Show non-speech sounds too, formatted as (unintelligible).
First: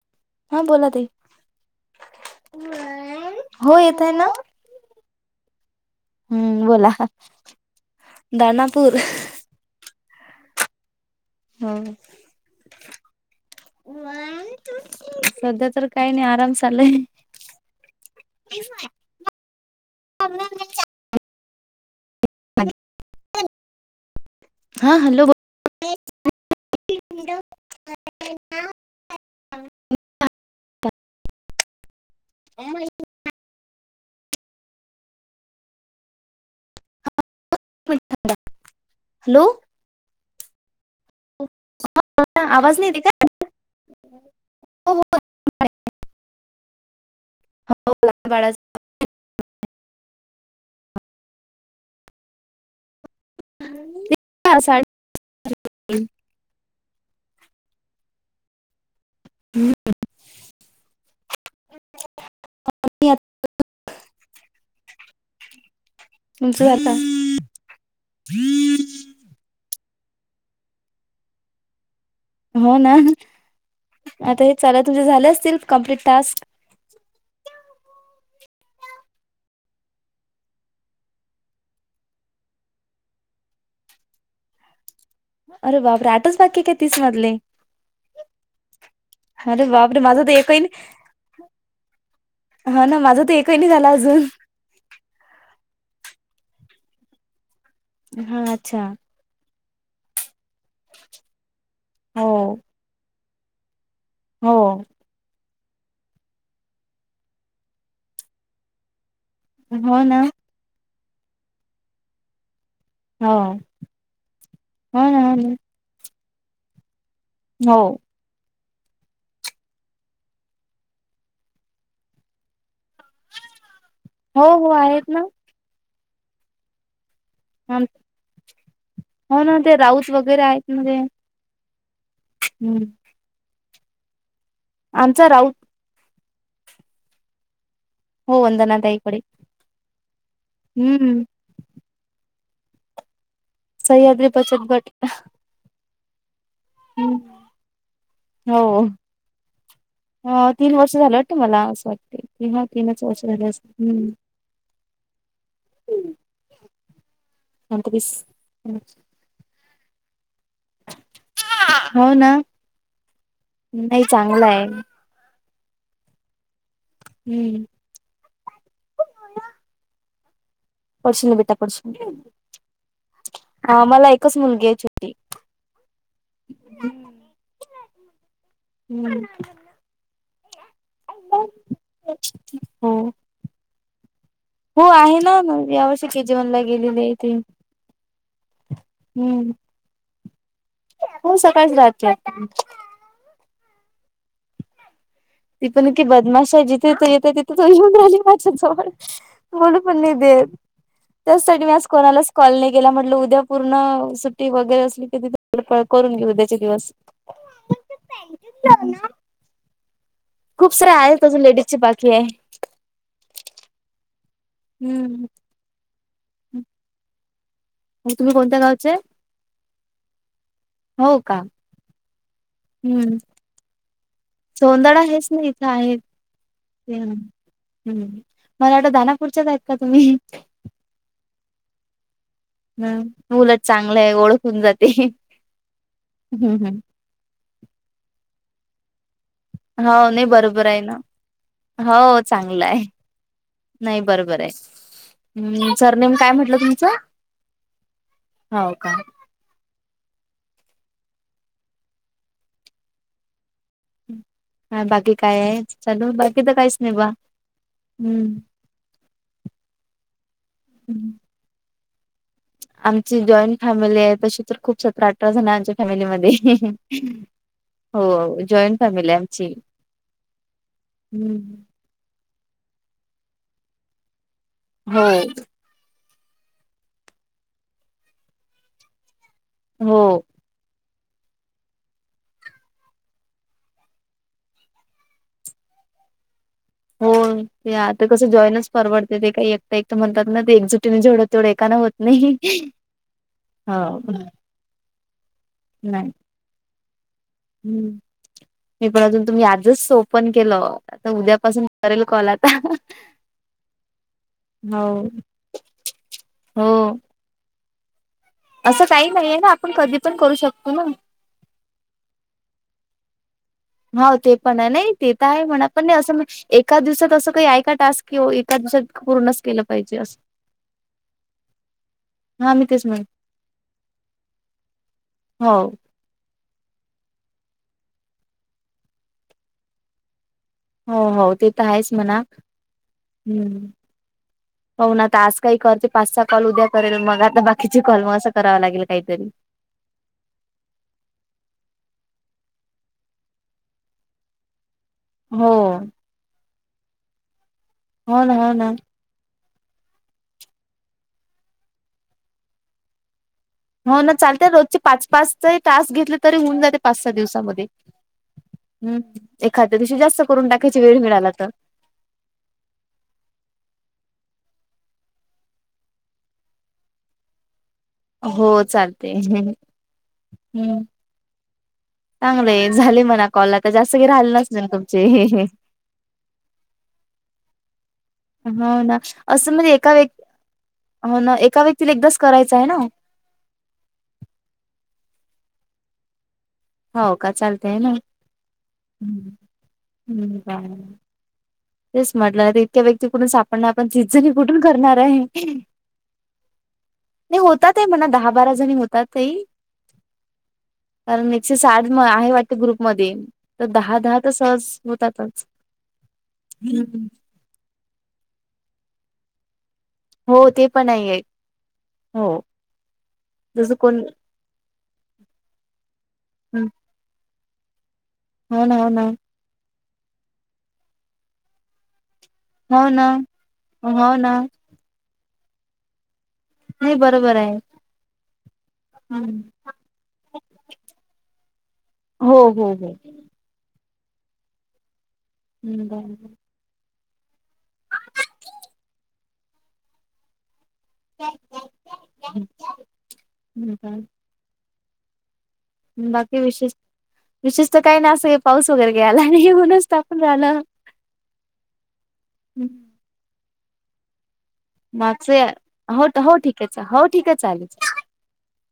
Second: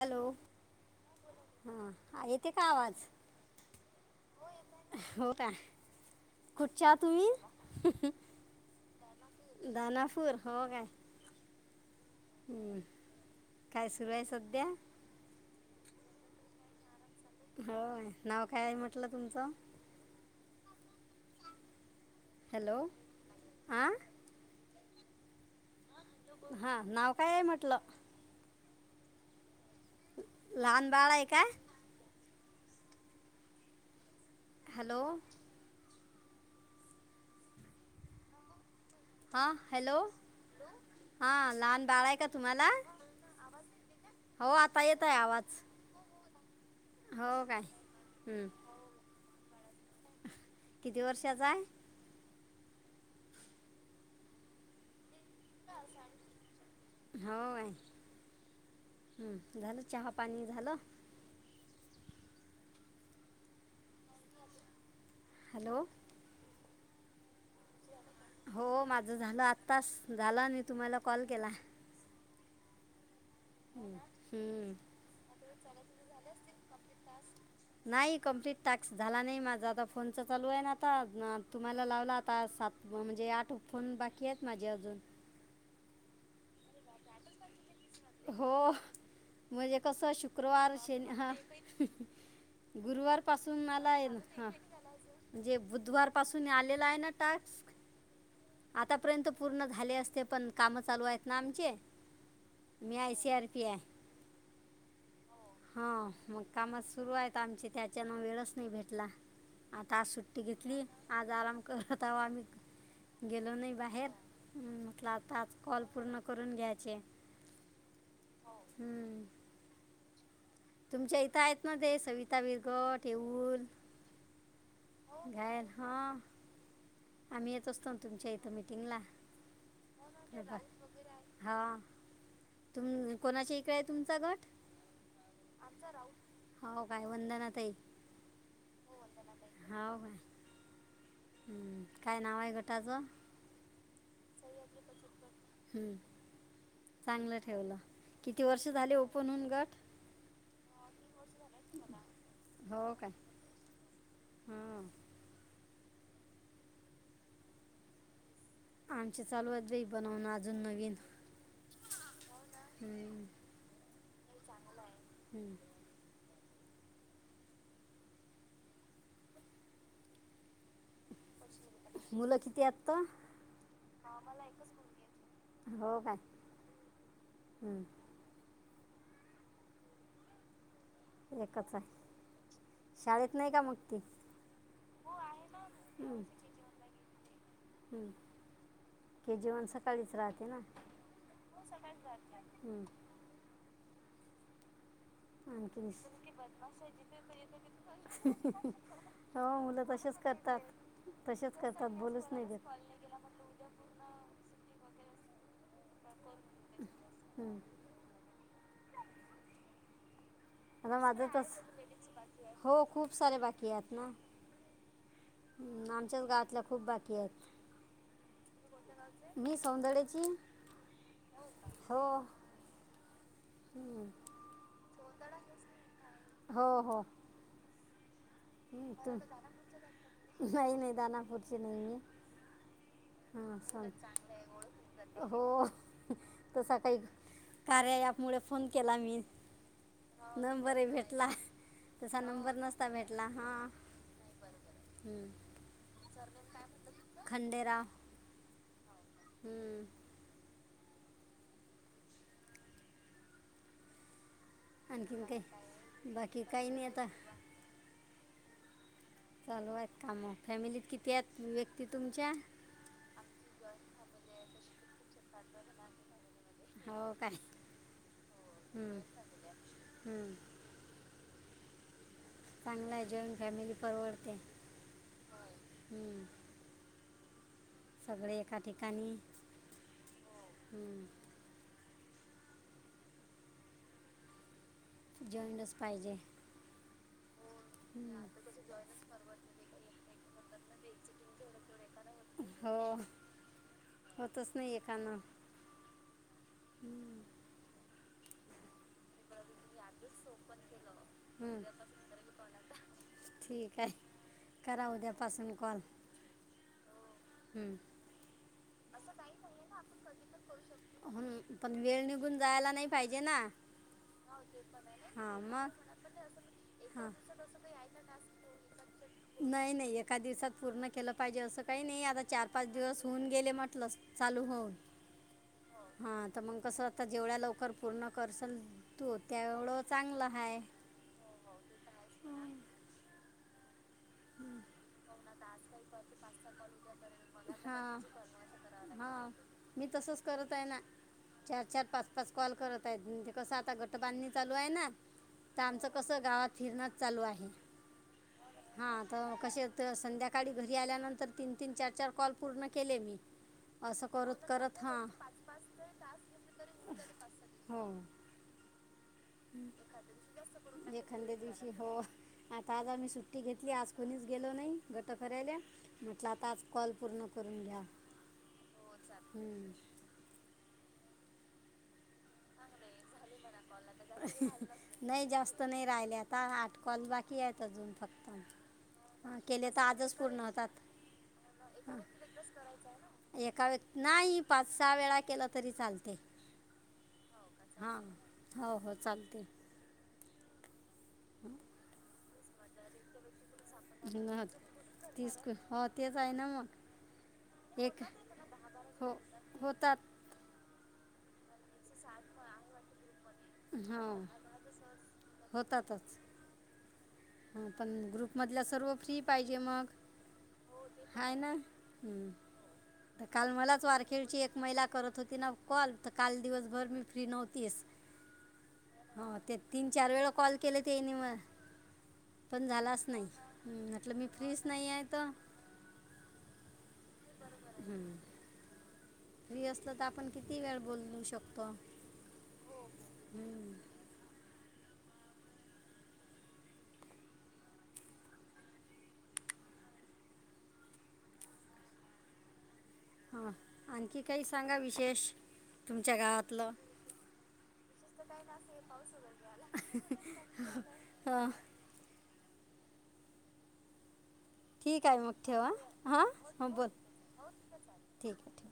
Hello हा बोला ताई हा येते का आवाज हो येत आहे ना हो का हम्म कुठच्या बोला आहात तुम्ही दानापूर दानापूर हो का हाव काय सुरू आहे सध्या (unintelligible) सध्या तर काही नाही आराम चाललाय होय नाव काय आहे म्हटलं तुमचं हॅलो आ हा हॅलो बोल हा नाव काय ए म्हटलं (inaudible) लाहान बाळा आय काय ह (inaudible) हॅलो हा ंड (unintelligible) हा हॅलो हा लहान बाळ आहे का तुम्हाला आवाज नाही येते का? हो आता येतय आवाज हो काय हम् बाळा किती वर्षाचा आय ते सात हो हम्म झालं चहा पाणी झालं (inaudible) (unintelligible) हॅलो तुमच झाल हो माझं झालं आत्ताास झालं आनी तुम्हाला कॉल केला हो ना आता हे हं. चाला तुझे झाले असतील कम्प्लीट टास्क नाही कंम्प्लीट टाक्स झाला नाही माझा आता फोनच चालू आहे ना आता तुम्हाला लावला आता सात म्हणजे आठ फोन बाकी आहेत माझे अजून अरे बापरे आटच बाकी काय तीस मधले हो अरे म्हजे बापरे कस माझा तर एकही शुक्रवार शेनी हा हां हं हा ना गुरुवार माझा तर एकही पासून नाही झाला मला ए अजून हा म्हणजे बुधवार पासून आलेला आहे ना टास्क. हा अच्छा. आतापर्यंत पूर्ण झाले असते पण कामं चालू आहेत ना आमचे. हो. कायसर पिया. हो. हा मग कामात सुरू आहेत आमचे त्याच्यान वेळच नाही भेटला. आता हो आज ना सुट्टी घेतली आज आराम करत आव आम्ही. हो गेलो नाही बाहेर हो म्हटलं ना हो आता ना आज कॉल पूर्ण करून घ्यायचे. हो. हम्म. तुमच्या इथं आहेत ना ते सविता बिरकोट. हो हो आहेत ना. घायल हां. आम्ही येत असतो ना तुमच्या इथ मिटिंगला हो ना ते राऊत वगैरे आहेत ना ते हा. हम्म तुम कोणाच्या इकडे आहे तुमचा गट. आमचा राऊत. हो काय वंदना ताई आहे. हो वंदणा तई कडे काय हम्म. हम्म काय नाव आहे गटाचं. सह्याद्री बचत गट‌. हम्म. चांगलं ठेवलं किती हो वर्ष झाले ओपनहून गट. अ तीन वर्ष झालं वाटत मला असं वाटते कि हा हो तीनच काय वर्ष झाले अस हम्. हां शांत बैस. आमची चालू आहेत ब बनवूनज. हो ना हम्म, नाही चांगलं आहे. हम्म. हम्म. पडशील ना बेटा. मुलं किती आहेत तर अ मला एकच मुलगी आहे छोटी. हम्म. हम्म. एकच हो आहे शाळेत नाही का मग ती. हो आहे ना या वर्षी हम्म, के जी वनला गेलेले आहे ती. हम्म. के हम्म जीवान सकाळीच राहत. हो सकाळीच राहते. हं, ती आणखीन पण की बदमाशा जिथेथ येत तिथे त येऊन राहिली माझ्या जवळ हो बोलू मुलं पण नाही. तसेच देत करतात. तसेच त्याचसाठी मी आज करतात बोलूच कोणालाच नाही देत कॉलने केला म्हंटलं उद्या पूर्ण सुट्टी वगैरे असली क ति. उद्याचे दिवस. हं. खूप सारे आता आहेत अजून माझतच लेडीजची बाकी आहे हो खूप सारे बाकी आहेत ना. हम्म. त्याच्या गावातल्या खूप बाकी आहेत. तुम्ही कोणत्या गावचे? मी सौंदर्याची हो का? हो हम्म. हं, सोंदळा हेच ना इथं आहेत. हो हो. हम्म मला वाट हं, तुम दानापुरच्यात आहेत का तुम्ही. (unintelligible) हा (unintelligible) उलट चांगलं आहे ओळखून जाते हो तसा हो काही. कार्या यामुळे फोन केला मी होय नाही बरोबर आहे नंबरही ना. भेटला तसा हो नंबर चांगलं आहे नसता भेटला हां नाही बरोबर आहे हं. हम्म सरनेेम काय म्हंटलं तुमचं? हो का? हम्म ह बाकी आणखीन काय आहे काही चालू बाकी तर काही काहीच नाही आता बा हम्म चालू एक काम फॅमिलीत किती आहेत व्यक्ती तुमच्या? आमची जॉईंट फॅमिली आहे तशी तर खूप सतरा अठरा जण आमच्या फॅमिलीमध्ये हो काय (unintelligible) हो जॉईंट हं, फॅमिली आमची हं. हम् चांगला आहे जॉईंट फॅमिली परवडते. हो.. (inaudible) हं. सगळे एका ठिकाणी हो.. हम् जॉईंनच पाहिजे हो ते आता हं. कसं जॉईनच परवडते ते काही एकट एक म्हणतात ना ते एकजुटीने जेवडं तेवढं एका ना होत नाही हो हो होतच नाही एखाणं नाही हम्म मी पण अजून तुम्ही आजच ओपन केलं आता हम्म. उद्यापासून करेल कॉल आता ठीक आहे हो करा उद्यापासून कॉल हो हम्म असं काही नाहीये ना आपण कधी पण करू शकतो ना पण वेळ निघून जायला नाही पाहिजे ना हो ते पण आहे नाही ते तर हां आहे म्हणा मग पण नाही असं एका हां दिवसात असं काही ऐका टास्कि एका दिवसात पूर्णच केलं नाही नाही पाहिजे एका असं दिवसात पूर्ण केलं पाहिजे असं काही नाही आता चार हा मी पाच तेच म्हण दिवस होऊन गेले म्हटलस चालू होऊन हो ह अता मग कसं आता जेवढ्या लवकर पूर्ण करसल तू त्यावढं चांगला हो हो ते तर आहेच म्हणा हम्म (inaudible) होऊ ना आता आज काही करते पाच स कॉल उद्या करेल मग आता बाकीचे हां कॉल मग असं करावा लागेल काहीतरी हां मी तसच करत आहे ना चार चार पाच - कॉल करत आहेत ना म्हणजे कस आता गट बांधणी चालू आहे ना हो तर आमचं कसं गावात फिरणच चालू आहे हो ना हो ना हां त कसे तर संध्याकाळी घरी आल्यानंतर तीन तीन चार चार कॉल पूर्ण केले मी हो असं ना करत चालते रोजचे करत हां पाच पाचही टास्क घेतले तरी होऊन जाते पाच सहा दिवसामध्ये हम्म (inaudible) एखाद्या दिवशी जास्त करून टाकायची वेळ म्हणजे मिळाला खंडे तर दिवशी हो आता आज आमी सुट्टी घेतली आज कोणीच गेलो नाही गट फरायला म्हटलं आता आज कॉल पूर्ण करून घ्या हो चालते हम् हम्म. हम्म चांगलंय झाले मना नाही जास्त नाही राहिले आता आठ कॉल बाकी आहेत अजून फक्त हो ना हां असं केले म्हणजे तर एका आजच पूर्ण होतात व्यक्ती हो ना एका व्यक्तीला हां एकदाच करायचं आहे ना एका व्यक्ती नाही पाच सहा वेळा केलं तरी चालते हो का चालतय ना हां हो हो, चालतयं. हा. तेच म्हटलं तर इतक्या व्यक्ती कठुन साप पण आपण तीसजणी हं, कुठून करणार आहे तीस कु- हो तेच आहे ना मग नाही होतात आहे एक म्हणा दहा बारा जणी हो होतातय होतात एकशे साठ आहे वाटते ग्रुपमध्ये तर दहा हो दहा तर सहज होतातच (unintelligible) हा पण ग्रुप मधल्या सर्व फ्री पाहिजे मग हो ते पण आहे हाय ना हो हम तर काल जसं मलाच कोण वारखेडची एक महिला करत होती ना कॉल तर काल दिवसभर मी फ्री नव्ह तीस हो ना हो ना तीन चार वेळा कॉल केले तेनी मग पण हो झालाच ना नाही म्हटलं हो मी ना फ्रीच नाही आहे त नाही बरोबर आहे हो फ्री असल तर आपण किती वेळ बोलू शकतो हो हो हम्म हम् (unintelligible) (unintelligible) हा, आणखी काही सांगा विशेष तुमच्या गावातलं? विशेषत तर काही नाही, असं पाऊस वगैरे काय आला नाही, म्हणूनचं तापून राहिलो. हा. हम, ठीक आहे मग मागचं ठेवा हो हां हो ठीके, हां बोल हो ठीक आहे चालेल. ठीक आहे ठेव